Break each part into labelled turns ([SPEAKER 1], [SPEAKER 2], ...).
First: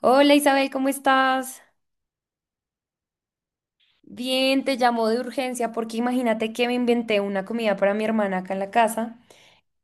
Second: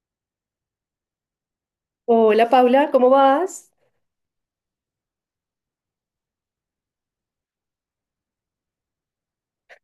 [SPEAKER 1] Hola Isabel, ¿cómo estás?
[SPEAKER 2] Hola Paula, ¿cómo vas?
[SPEAKER 1] Bien, te llamo de urgencia porque imagínate que me inventé una comida para mi hermana acá en la casa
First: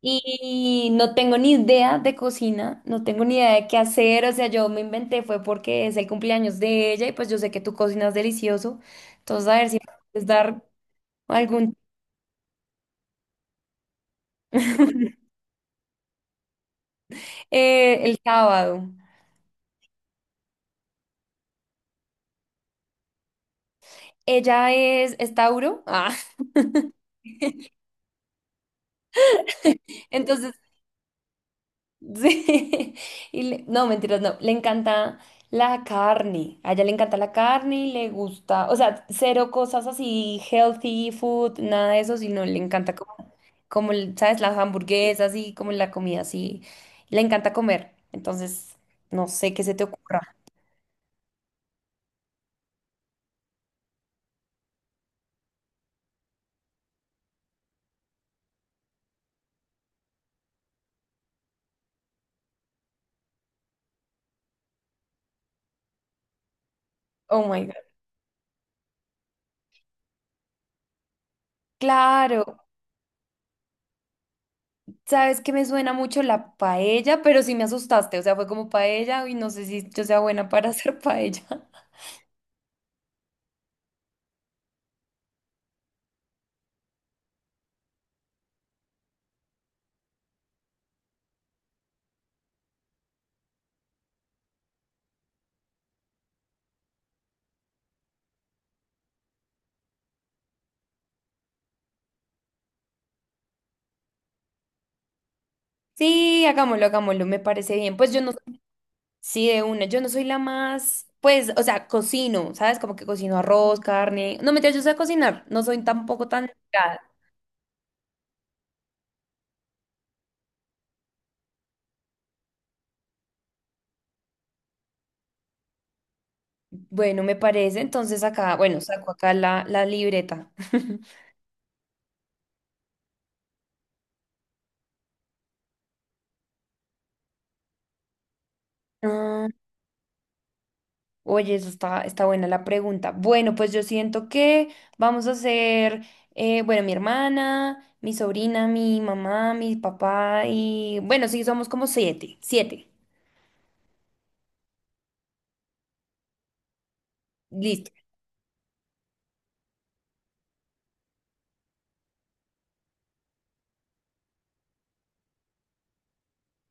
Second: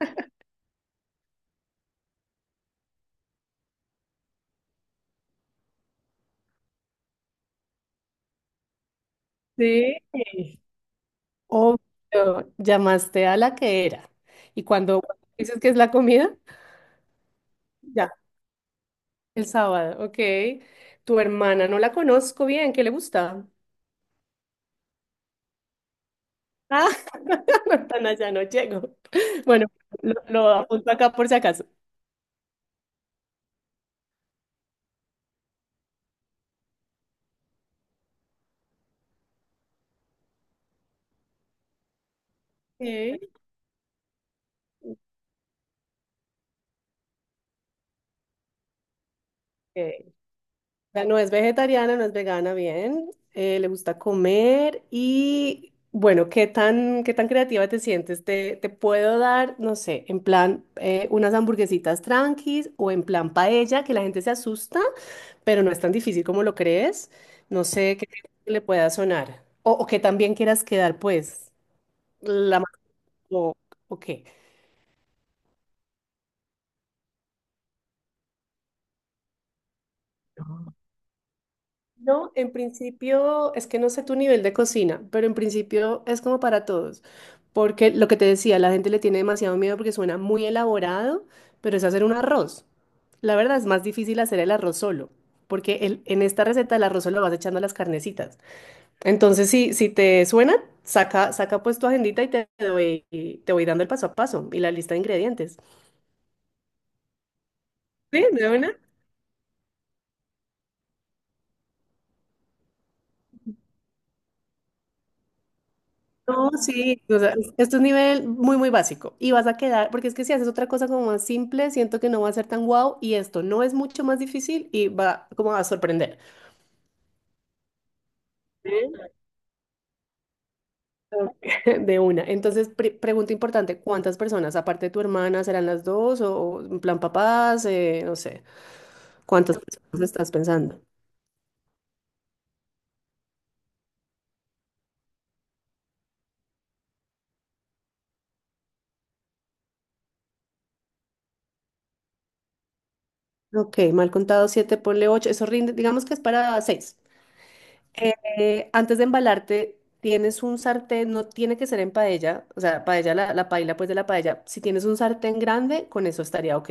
[SPEAKER 1] y no tengo ni idea de cocina, no tengo ni idea de qué hacer, o sea, yo me inventé fue porque es el cumpleaños de ella y pues yo sé que tú cocinas delicioso, entonces a ver si me
[SPEAKER 2] Sí,
[SPEAKER 1] puedes dar algún...
[SPEAKER 2] obvio, llamaste a la que era. Y cuando dices que es la comida, ya,
[SPEAKER 1] El sábado.
[SPEAKER 2] el sábado, ok. Tu hermana, no la conozco bien, ¿qué le gusta?
[SPEAKER 1] Ella es Tauro, ah,
[SPEAKER 2] Ah, no, tan allá no llego. Bueno, lo
[SPEAKER 1] entonces
[SPEAKER 2] apunto acá por si acaso.
[SPEAKER 1] sí, no, mentiras, no, le encanta la carne, a ella le encanta la carne y le gusta, o sea, cero cosas así, healthy food, nada de eso, sino le encanta como, ¿sabes? Las hamburguesas y como la comida así, le encanta comer, entonces, no sé qué se te
[SPEAKER 2] Ok.
[SPEAKER 1] ocurra.
[SPEAKER 2] sea, no es vegetariana, no es vegana, bien. Le gusta comer y bueno, ¿qué tan creativa te sientes? ¿Te puedo dar, no sé, en plan unas hamburguesitas tranquis o en plan paella, que la gente se asusta, pero no es tan difícil como lo crees?
[SPEAKER 1] Oh
[SPEAKER 2] No
[SPEAKER 1] my God.
[SPEAKER 2] sé qué le pueda sonar. O que también quieras quedar, pues, la...
[SPEAKER 1] Claro,
[SPEAKER 2] o o qué.
[SPEAKER 1] sabes que me suena mucho la paella, pero sí me asustaste, o sea, fue como paella y no sé si yo sea buena para hacer paella.
[SPEAKER 2] No, en principio, es que no sé tu nivel de cocina, pero en principio es como para todos, porque lo que te decía, la gente le tiene demasiado miedo porque suena muy elaborado, pero es hacer un arroz. La verdad es más difícil hacer el arroz solo, porque en esta receta el arroz solo vas echando a las carnecitas. Entonces, si te suena, saca, saca pues tu agendita y te voy dando el paso a paso y la lista de ingredientes.
[SPEAKER 1] Sí, hagámoslo, hagámoslo, me parece bien. Pues yo
[SPEAKER 2] ¿Sí?
[SPEAKER 1] no.
[SPEAKER 2] ¿De una?
[SPEAKER 1] Sí, de una. Yo no soy la más, pues, o sea, cocino, ¿sabes? Como que cocino arroz, carne. No, mentira, yo sé cocinar. No soy tampoco tan
[SPEAKER 2] No,
[SPEAKER 1] delgada.
[SPEAKER 2] sí, o sea, esto es un nivel muy, muy básico. Y vas a quedar, porque es que si haces otra cosa como más simple, siento que no va a ser tan guau y esto no es mucho más difícil y va como a sorprender.
[SPEAKER 1] Bueno, me parece. Entonces acá, bueno,
[SPEAKER 2] ¿Eh?
[SPEAKER 1] saco acá la libreta.
[SPEAKER 2] De una. Entonces, pregunta importante, ¿cuántas personas, aparte de tu hermana, serán las dos o en plan papás? No sé,
[SPEAKER 1] Ah,
[SPEAKER 2] ¿cuántas personas estás pensando?
[SPEAKER 1] oye, eso está, está buena la pregunta. Bueno, pues yo siento que vamos a hacer, bueno, mi hermana, mi sobrina, mi mamá, mi papá y, bueno, sí, somos como siete, siete.
[SPEAKER 2] Ok, mal contado 7 ponle 8, eso rinde, digamos que es para seis.
[SPEAKER 1] Listo.
[SPEAKER 2] Antes de embalarte, tienes un sartén, no tiene que ser en paella, o sea, paella, la paila pues de la paella. Si tienes un sartén grande, con eso estaría ok.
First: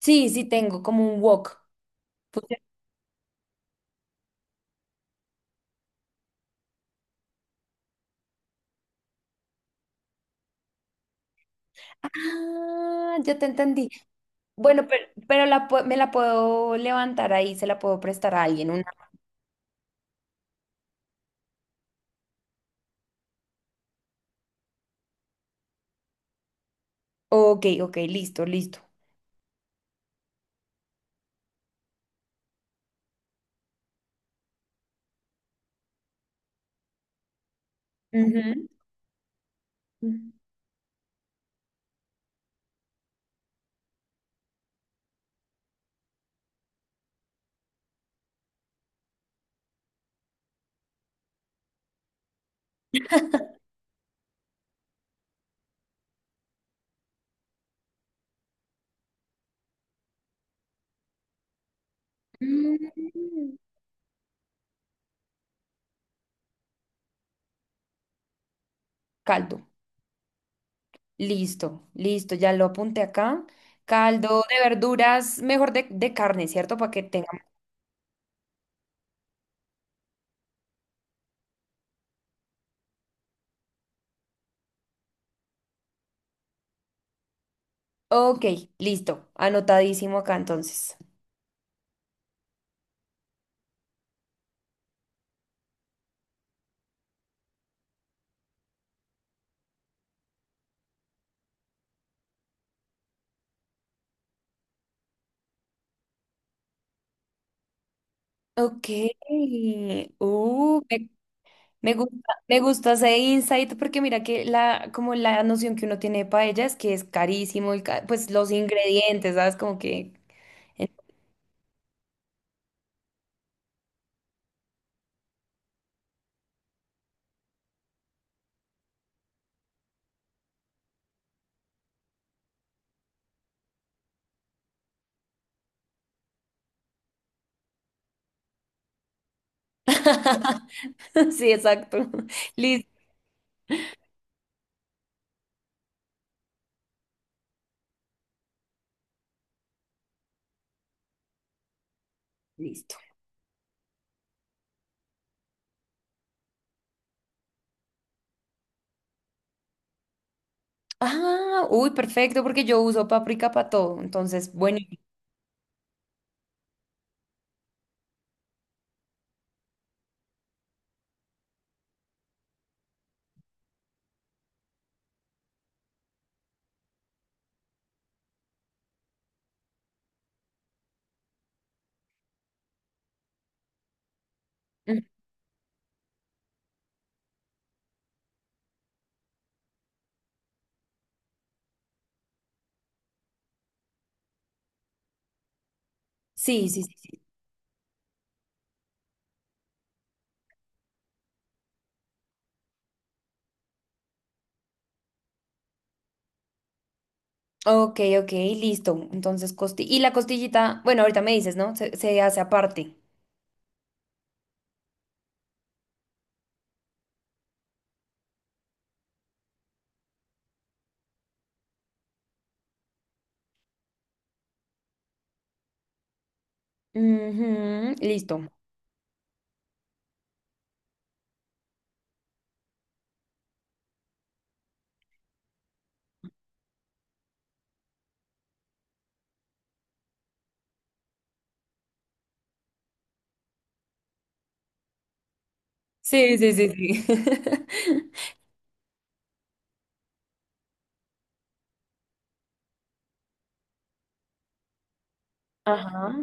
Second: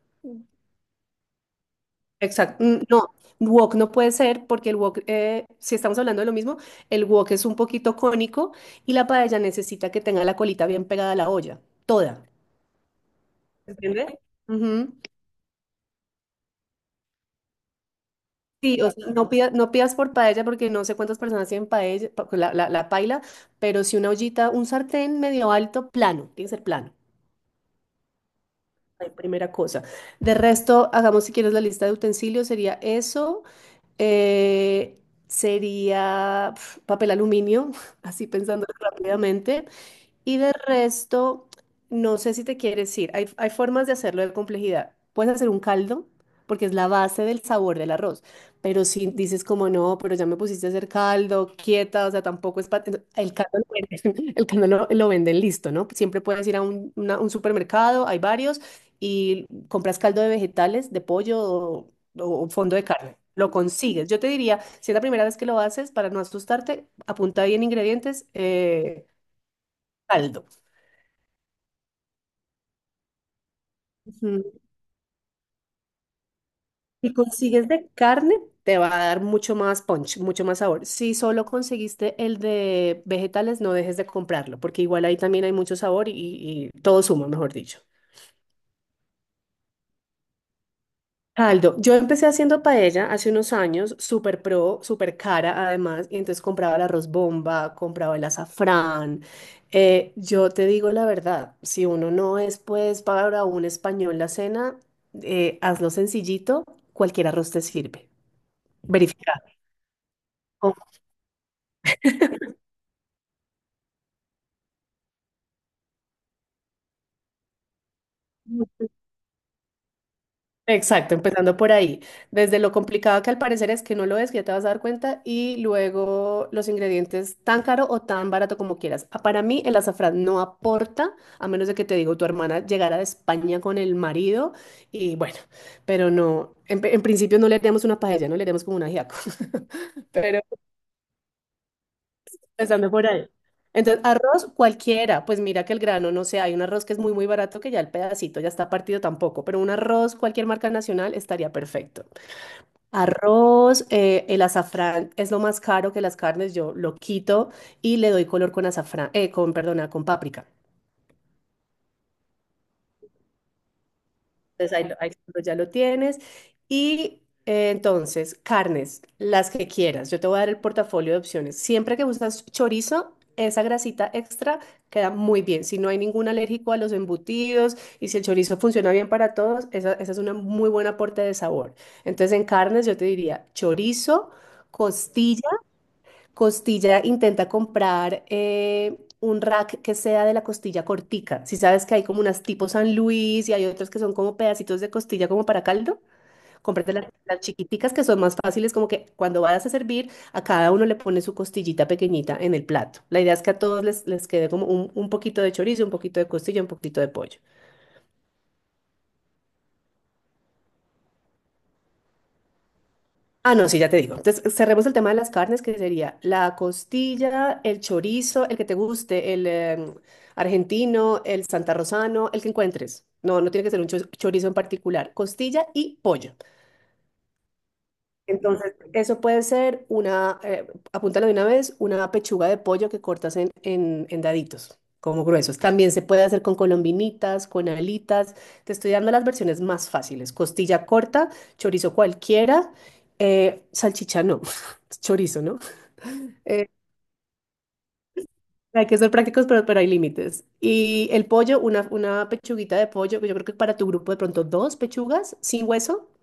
[SPEAKER 1] Sí, sí, tengo como un wok.
[SPEAKER 2] Exacto, no, wok no puede ser porque el wok, si estamos hablando de lo mismo, el wok es un poquito cónico y la paella necesita que tenga la colita bien pegada a la olla, toda.
[SPEAKER 1] Ah, ya te entendí.
[SPEAKER 2] ¿Entiendes?
[SPEAKER 1] Bueno, pero me la puedo levantar ahí, se la puedo prestar a alguien.
[SPEAKER 2] Sí,
[SPEAKER 1] Una...
[SPEAKER 2] o sea, no pidas, no pidas por paella porque no sé cuántas personas tienen paella, pues, la paila, pero si una ollita, un sartén medio alto, plano, tiene que ser plano,
[SPEAKER 1] Ok, ok, listo, listo.
[SPEAKER 2] la primera cosa. De resto, hagamos si quieres la lista de utensilios, sería eso, eh, sería papel aluminio, así pensando
[SPEAKER 1] Ujú.
[SPEAKER 2] rápidamente, y de resto, no sé si te quieres ir. Hay formas de hacerlo de complejidad. Puedes hacer un caldo, porque es la base del sabor del arroz. Pero si dices como no, pero ya me pusiste a hacer caldo, quieta, o sea, tampoco es para... El caldo lo venden, el caldo lo venden listo, ¿no? Siempre puedes ir a un supermercado, hay varios, y compras caldo de vegetales, de pollo o fondo de carne. Lo
[SPEAKER 1] Mm.
[SPEAKER 2] consigues. Yo te diría, si es la primera vez que lo haces, para no asustarte, apunta bien ingredientes,
[SPEAKER 1] Caldo.
[SPEAKER 2] caldo.
[SPEAKER 1] Listo, listo, ya lo apunté acá.
[SPEAKER 2] Ujú.
[SPEAKER 1] Caldo de verduras, mejor de carne, ¿cierto? Para que
[SPEAKER 2] Si
[SPEAKER 1] tenga.
[SPEAKER 2] consigues de carne, te va a dar mucho más punch, mucho más sabor. Si solo conseguiste el de vegetales, no dejes de comprarlo, porque igual ahí también hay mucho sabor y todo suma, mejor dicho.
[SPEAKER 1] Ok, listo, anotadísimo acá entonces.
[SPEAKER 2] Caldo. Yo empecé haciendo paella hace unos años, súper pro, súper cara además, y entonces compraba el arroz bomba, compraba el azafrán. Yo te digo la verdad, si uno no es pues para un español la cena, hazlo sencillito, cualquier arroz te sirve.
[SPEAKER 1] Ok.
[SPEAKER 2] Verifica.
[SPEAKER 1] Uh, me gusta, me gusta ese insight porque mira que la, como la noción que uno tiene de paella es que es carísimo y ca- pues los ingredientes, ¿sabes? Como que...
[SPEAKER 2] Exacto, empezando por ahí. Desde lo complicado que al parecer es que no lo es, que ya te vas a dar cuenta, y luego los ingredientes tan caro o tan barato como quieras. Ah, para mí el azafrán no aporta, a menos de que te digo, tu hermana llegara de España con el marido y bueno, pero no, en principio no le haríamos una paella, no le haríamos como un ajiaco, pero
[SPEAKER 1] Sí, exacto. Listo.
[SPEAKER 2] empezando por ahí. Entonces, arroz cualquiera, pues mira que el grano, no sé, hay un arroz que es muy, muy barato que ya el pedacito ya está partido tampoco, pero un arroz, cualquier marca nacional, estaría perfecto.
[SPEAKER 1] Listo.
[SPEAKER 2] Arroz, el azafrán es lo más caro que las carnes, yo lo quito y le doy color con azafrán, con, perdona, con páprica.
[SPEAKER 1] Ah, uy, perfecto, porque yo uso paprika para todo, entonces,
[SPEAKER 2] Entonces
[SPEAKER 1] bueno.
[SPEAKER 2] ahí, ahí ya lo tienes. Y entonces, carnes, las que quieras. Yo te voy a dar el portafolio de opciones. Siempre que usas chorizo, esa grasita extra queda muy bien. Si no hay ningún alérgico a los embutidos y si el chorizo funciona bien para todos, esa es una muy buen aporte de sabor. Entonces, en carnes yo te diría chorizo,
[SPEAKER 1] Mm,
[SPEAKER 2] costilla. Costilla intenta comprar un rack que sea de la costilla cortica. Si sabes que hay como unas tipo San Luis y hay otras que son como pedacitos de costilla como para caldo,
[SPEAKER 1] sí, sí,
[SPEAKER 2] cómprate
[SPEAKER 1] sí,
[SPEAKER 2] las,
[SPEAKER 1] sí.
[SPEAKER 2] las chiquiticas que son más fáciles, como que cuando vayas a servir, a cada uno le pones su costillita pequeñita en el plato. La idea es que a todos les quede como un poquito de chorizo, un poquito de costilla, un poquito de pollo.
[SPEAKER 1] Ok, ok, listo. Entonces, costi y la costillita, bueno, ahorita me dices, ¿no? Se hace aparte.
[SPEAKER 2] Ah, no, sí, ya te digo. Entonces, cerremos el tema de las carnes, que sería la costilla, el chorizo, el que te guste, el argentino, el santarrosano, el que encuentres. No, no tiene que ser un chorizo en particular. Costilla y pollo.
[SPEAKER 1] Ujú, listo.
[SPEAKER 2] Entonces, eso puede ser apúntalo de una vez, una pechuga de pollo que cortas en, en daditos, como gruesos. También se puede hacer con colombinitas, con alitas. Te estoy dando las versiones más fáciles. Costilla corta, chorizo cualquiera, salchicha no, chorizo, ¿no?
[SPEAKER 1] Sí, sí,
[SPEAKER 2] Eh,
[SPEAKER 1] sí, sí.
[SPEAKER 2] hay que ser prácticos, pero hay límites. Y el pollo, una pechuguita de pollo, yo creo que para tu grupo de pronto dos pechugas sin hueso.
[SPEAKER 1] Ajá.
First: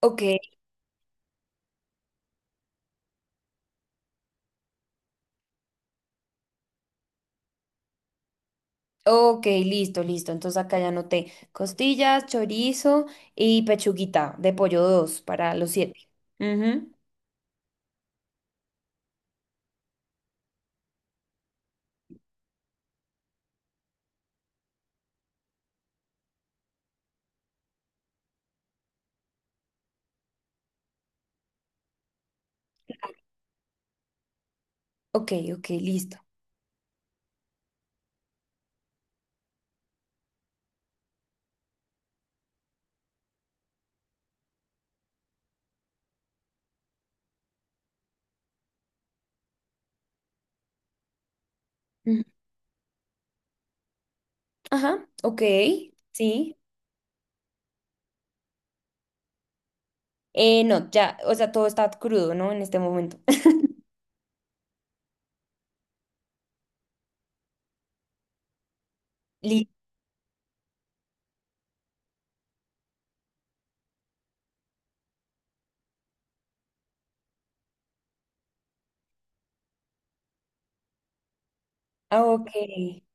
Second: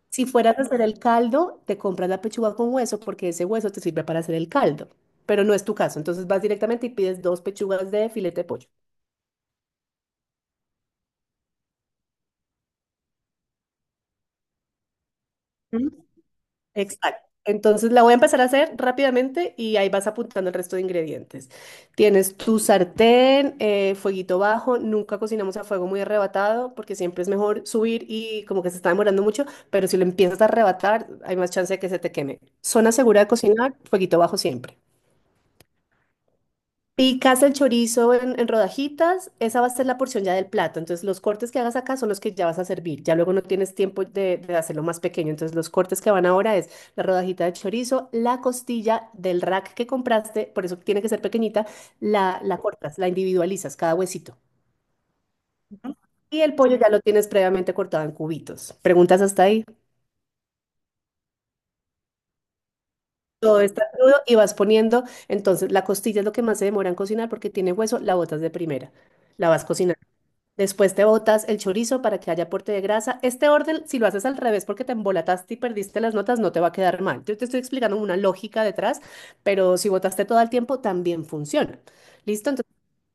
[SPEAKER 1] Ok.
[SPEAKER 2] Si fueras a hacer el caldo, te compras la pechuga con hueso porque ese hueso te sirve para hacer el caldo, pero no es tu caso. Entonces vas directamente y pides dos pechugas de filete de pollo.
[SPEAKER 1] Ok, listo, listo. Entonces acá ya anoté costillas, chorizo y pechuguita de pollo 2 para los
[SPEAKER 2] ¿Mm?
[SPEAKER 1] siete. Ujú.
[SPEAKER 2] Exacto. Entonces la voy a empezar a hacer rápidamente y ahí vas apuntando el resto de ingredientes. Tienes tu sartén, fueguito bajo. Nunca cocinamos a fuego muy arrebatado porque siempre es mejor subir y como que se está demorando mucho, pero si lo empiezas a arrebatar hay más chance de que se te queme. Zona segura de cocinar, fueguito bajo siempre.
[SPEAKER 1] Ok, ok, listo.
[SPEAKER 2] Picas el chorizo en, rodajitas, esa va a ser la porción ya del plato. Entonces, los cortes que hagas acá son los que ya vas a servir. Ya luego no tienes tiempo de hacerlo más pequeño. Entonces, los cortes que van ahora es la rodajita de chorizo, la costilla del rack que compraste, por eso tiene que ser pequeñita,
[SPEAKER 1] Ujú.
[SPEAKER 2] la cortas, la individualizas, cada huesito.
[SPEAKER 1] Ajá, ok,
[SPEAKER 2] Y el
[SPEAKER 1] sí.
[SPEAKER 2] pollo ya lo tienes previamente cortado en cubitos. Preguntas hasta ahí.
[SPEAKER 1] No, ya, o sea, todo está crudo, ¿no? En este momento.
[SPEAKER 2] Todo está crudo y vas poniendo. Entonces, la costilla es lo que más se demora en cocinar porque tiene hueso, la botas de primera. La vas
[SPEAKER 1] Listo.
[SPEAKER 2] cocinando. Después te botas el chorizo para que haya aporte de grasa. Este orden, si lo haces al revés porque te embolataste y perdiste las notas, no te va a quedar mal. Yo te estoy explicando una lógica detrás, pero si botaste todo el tiempo, también funciona.
[SPEAKER 1] Ok,
[SPEAKER 2] ¿Listo? Entonces,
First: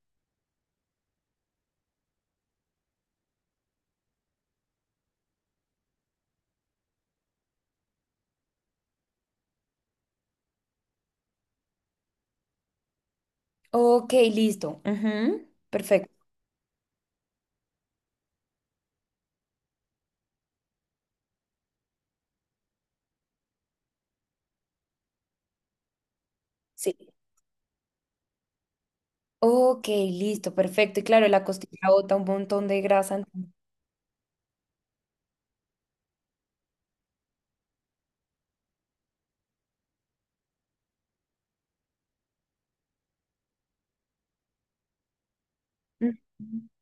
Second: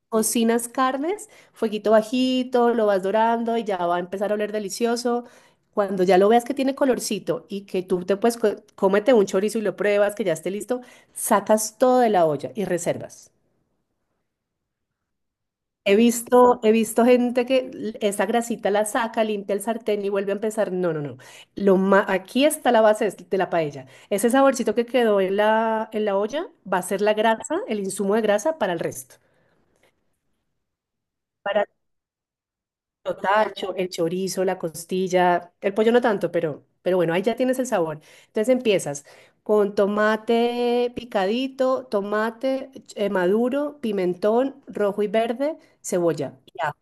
[SPEAKER 2] cocinas carnes, fueguito bajito, lo vas dorando y ya va a empezar a oler delicioso. Cuando ya lo veas que tiene colorcito y que tú te puedes, cómete un chorizo y lo pruebas, que ya esté listo, sacas todo de la olla y reservas.
[SPEAKER 1] ok, listo. Ujú,
[SPEAKER 2] He
[SPEAKER 1] perfecto,
[SPEAKER 2] visto, he visto gente que esa grasita la saca, limpia el sartén y vuelve a empezar. No, no, no. Aquí está la base de la paella. Ese saborcito que quedó en la olla va a
[SPEAKER 1] sí.
[SPEAKER 2] ser la grasa, el insumo de grasa para el resto.
[SPEAKER 1] Ok, listo, perfecto. Y claro, la
[SPEAKER 2] Para
[SPEAKER 1] costilla bota un montón de grasa.
[SPEAKER 2] el
[SPEAKER 1] Entonces-
[SPEAKER 2] tacho, el chorizo, la costilla, el pollo no tanto, pero bueno, ahí ya tienes el sabor. Entonces empiezas con tomate picadito, tomate maduro, pimentón rojo y verde,
[SPEAKER 1] Ujú.
[SPEAKER 2] cebolla y ajo.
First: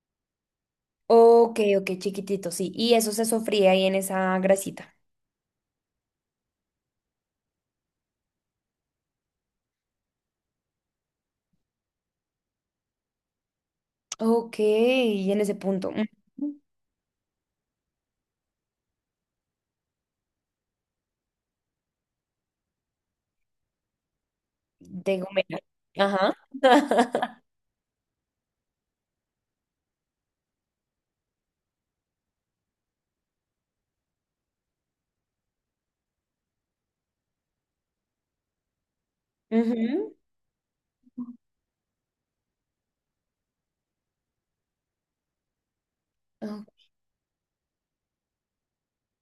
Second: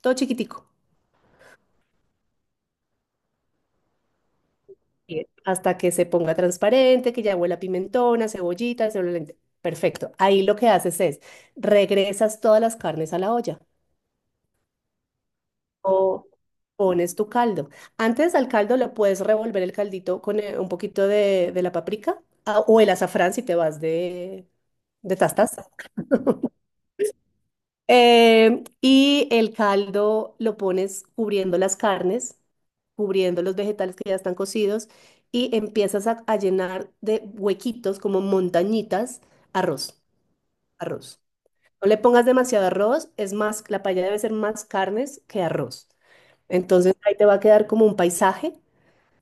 [SPEAKER 2] Todo chiquitico.
[SPEAKER 1] Ok, ok, chiquitito, sí. Y eso se sofría ahí en esa grasita.
[SPEAKER 2] Hervir hasta que se ponga transparente, que ya huela a pimentón, a cebollita, se vuelve. Perfecto. Ahí lo que haces es regresas todas las carnes a la olla
[SPEAKER 1] Ok, y en ese punto. Ujú,
[SPEAKER 2] o pones tu caldo. Antes al caldo le puedes revolver el caldito con un poquito de la paprika o el azafrán si te vas de,
[SPEAKER 1] de
[SPEAKER 2] de tastas.
[SPEAKER 1] Gomera. Ajá.
[SPEAKER 2] Y el caldo lo pones cubriendo las carnes, cubriendo los vegetales que ya están cocidos y empiezas a llenar de huequitos como montañitas arroz,
[SPEAKER 1] Ujú.
[SPEAKER 2] arroz. No le pongas demasiado arroz, es más, la paella debe ser más carnes que arroz.
[SPEAKER 1] Ah,
[SPEAKER 2] Entonces ahí te va a quedar como un paisaje,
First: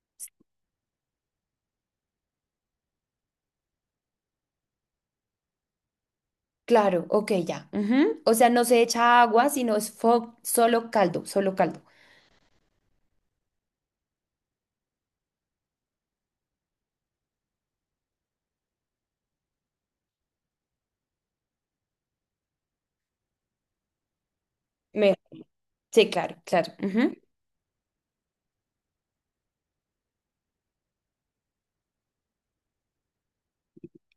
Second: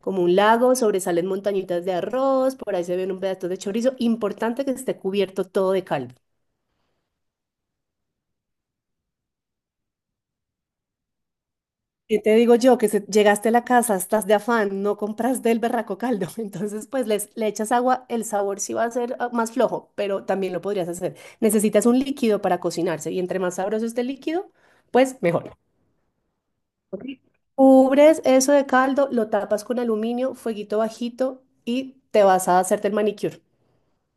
[SPEAKER 2] como un lago, sobresalen montañitas de arroz, por ahí se ven un pedazo de chorizo. Importante que esté cubierto todo de caldo.
[SPEAKER 1] claro, ok, ya. Ujú. O sea, no se echa agua, sino es fo- solo caldo, solo caldo.
[SPEAKER 2] Y te digo yo que llegaste a la casa, estás de afán, no compras del berraco caldo, entonces pues le echas agua, el sabor sí va a ser más flojo, pero también lo podrías hacer. Necesitas un líquido para cocinarse y entre más sabroso esté el líquido,
[SPEAKER 1] Me-
[SPEAKER 2] pues mejor.
[SPEAKER 1] Sí, claro, claro.
[SPEAKER 2] ¿Ok?
[SPEAKER 1] Ujú.
[SPEAKER 2] Cubres eso de caldo, lo tapas con aluminio, fueguito bajito y te vas a hacerte el manicure,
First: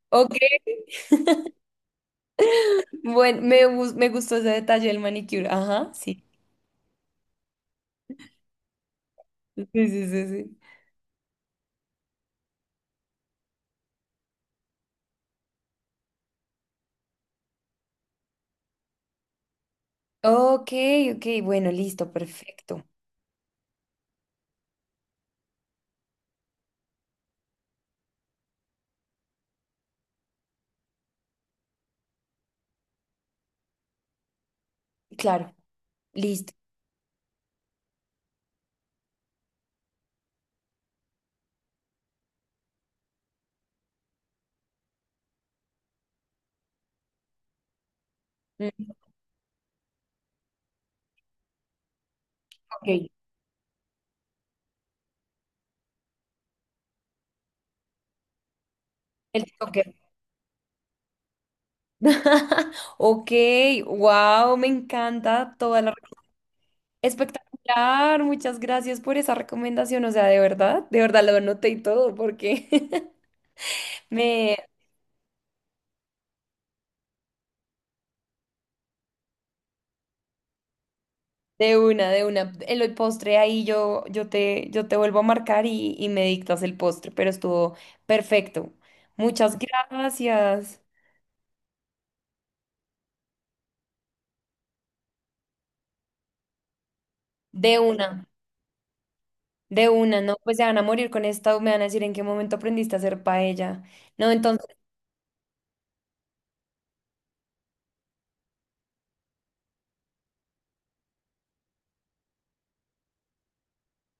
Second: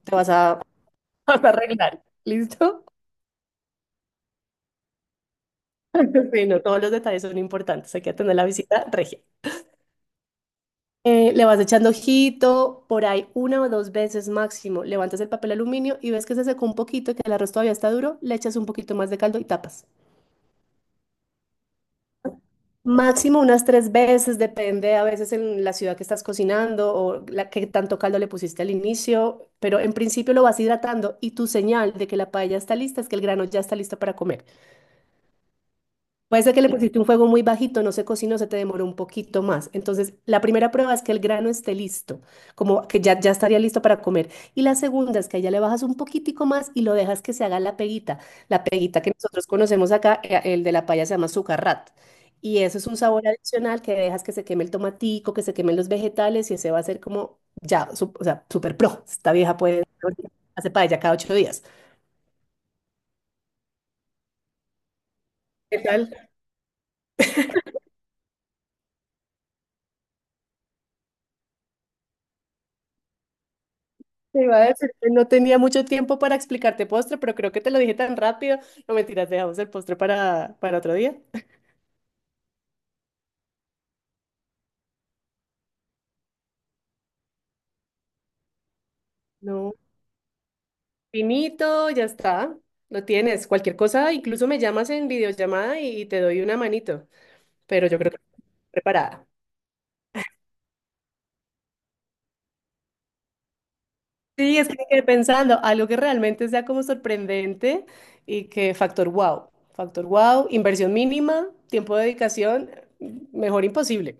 [SPEAKER 2] te vas
[SPEAKER 1] Ok.
[SPEAKER 2] a, vas a arreglar, ¿listo?
[SPEAKER 1] Bueno, me gustó ese detalle del manicure. Ajá, sí.
[SPEAKER 2] Sí, no, todos los detalles son importantes, hay que atender la visita regia.
[SPEAKER 1] Sí, sí, sí, sí.
[SPEAKER 2] Le vas echando ojito, por ahí una o dos veces máximo. Levantas el papel aluminio y ves que se secó un poquito, que el arroz todavía está duro, le echas un poquito más de caldo y tapas.
[SPEAKER 1] Ok, ok, bueno, listo, perfecto.
[SPEAKER 2] Máximo unas tres veces, depende a veces en la ciudad que estás cocinando o la que tanto caldo le pusiste al inicio, pero en principio lo vas hidratando y tu señal de que la paella está lista es que el grano ya está listo para comer.
[SPEAKER 1] Claro,
[SPEAKER 2] Puede
[SPEAKER 1] listo.
[SPEAKER 2] ser que le pusiste un fuego muy bajito, no se cocinó, se te demoró un poquito más. Entonces, la primera prueba es que el grano esté listo, como que ya, ya estaría listo para comer. Y la segunda es que ya le bajas un poquitico más y lo dejas que se haga la peguita. La
[SPEAKER 1] Mm,
[SPEAKER 2] peguita que nosotros conocemos acá, el de la paya se llama sucarrat. Y eso es un
[SPEAKER 1] ok,
[SPEAKER 2] sabor adicional que dejas que se queme el tomatico, que se quemen los vegetales y ese va a ser como ya, o sea, super pro. Esta
[SPEAKER 1] el
[SPEAKER 2] vieja
[SPEAKER 1] toque.
[SPEAKER 2] puede hacer paella cada 8 días.
[SPEAKER 1] Ok, wow, me encanta
[SPEAKER 2] ¿Qué
[SPEAKER 1] toda la... rec-
[SPEAKER 2] tal?
[SPEAKER 1] Espectacular, muchas gracias por esa recomendación, o sea, de verdad lo anoté y todo, porque
[SPEAKER 2] Te iba
[SPEAKER 1] me...
[SPEAKER 2] a decir que no tenía mucho tiempo para explicarte postre, pero creo que te lo dije tan rápido. No mentiras, dejamos el postre para otro día.
[SPEAKER 1] De una, de una. El postre ahí yo, yo te vuelvo a marcar y me dictas el postre, pero estuvo perfecto. Muchas
[SPEAKER 2] No.
[SPEAKER 1] gracias.
[SPEAKER 2] Finito, ya está. Lo tienes. Cualquier cosa, incluso me llamas en videollamada y te doy una manito.
[SPEAKER 1] De
[SPEAKER 2] Pero yo creo que
[SPEAKER 1] una,
[SPEAKER 2] estoy preparada.
[SPEAKER 1] de una, no, pues se van a morir con esta, me van a decir en qué momento aprendiste a hacer paella. No,
[SPEAKER 2] Sí, es que
[SPEAKER 1] entonces...
[SPEAKER 2] me quedé pensando, algo que realmente sea como sorprendente y que factor wow. Factor wow, inversión mínima, tiempo de dedicación, mejor imposible.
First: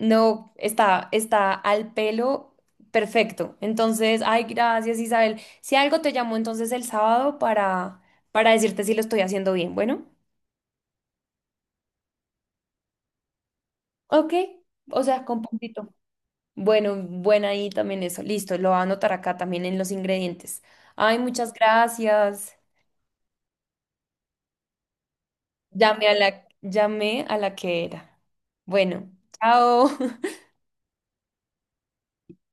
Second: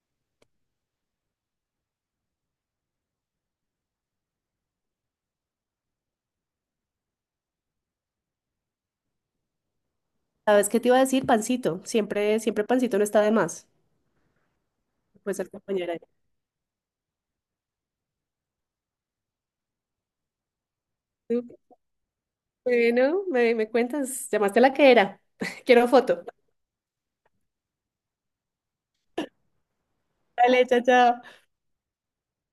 [SPEAKER 1] No, está, está al pelo, perfecto. Entonces, ay, gracias, Isabel. Si algo te llamo entonces el sábado para decirte si lo estoy haciendo bien. Bueno,
[SPEAKER 2] ¿Sabes qué te iba a decir? Pancito. Siempre, siempre pancito no está de más.
[SPEAKER 1] ok. O sea,
[SPEAKER 2] Pues
[SPEAKER 1] con
[SPEAKER 2] al compañero.
[SPEAKER 1] puntito. Bueno, buena ahí también eso. Listo, lo voy a anotar acá también en los ingredientes. Ay,
[SPEAKER 2] Ahí.
[SPEAKER 1] muchas gracias.
[SPEAKER 2] Bueno, me cuentas, llamaste a la que era. Quiero foto.
[SPEAKER 1] Llamé a la que era. Bueno, chao.
[SPEAKER 2] Dale, chao, chao.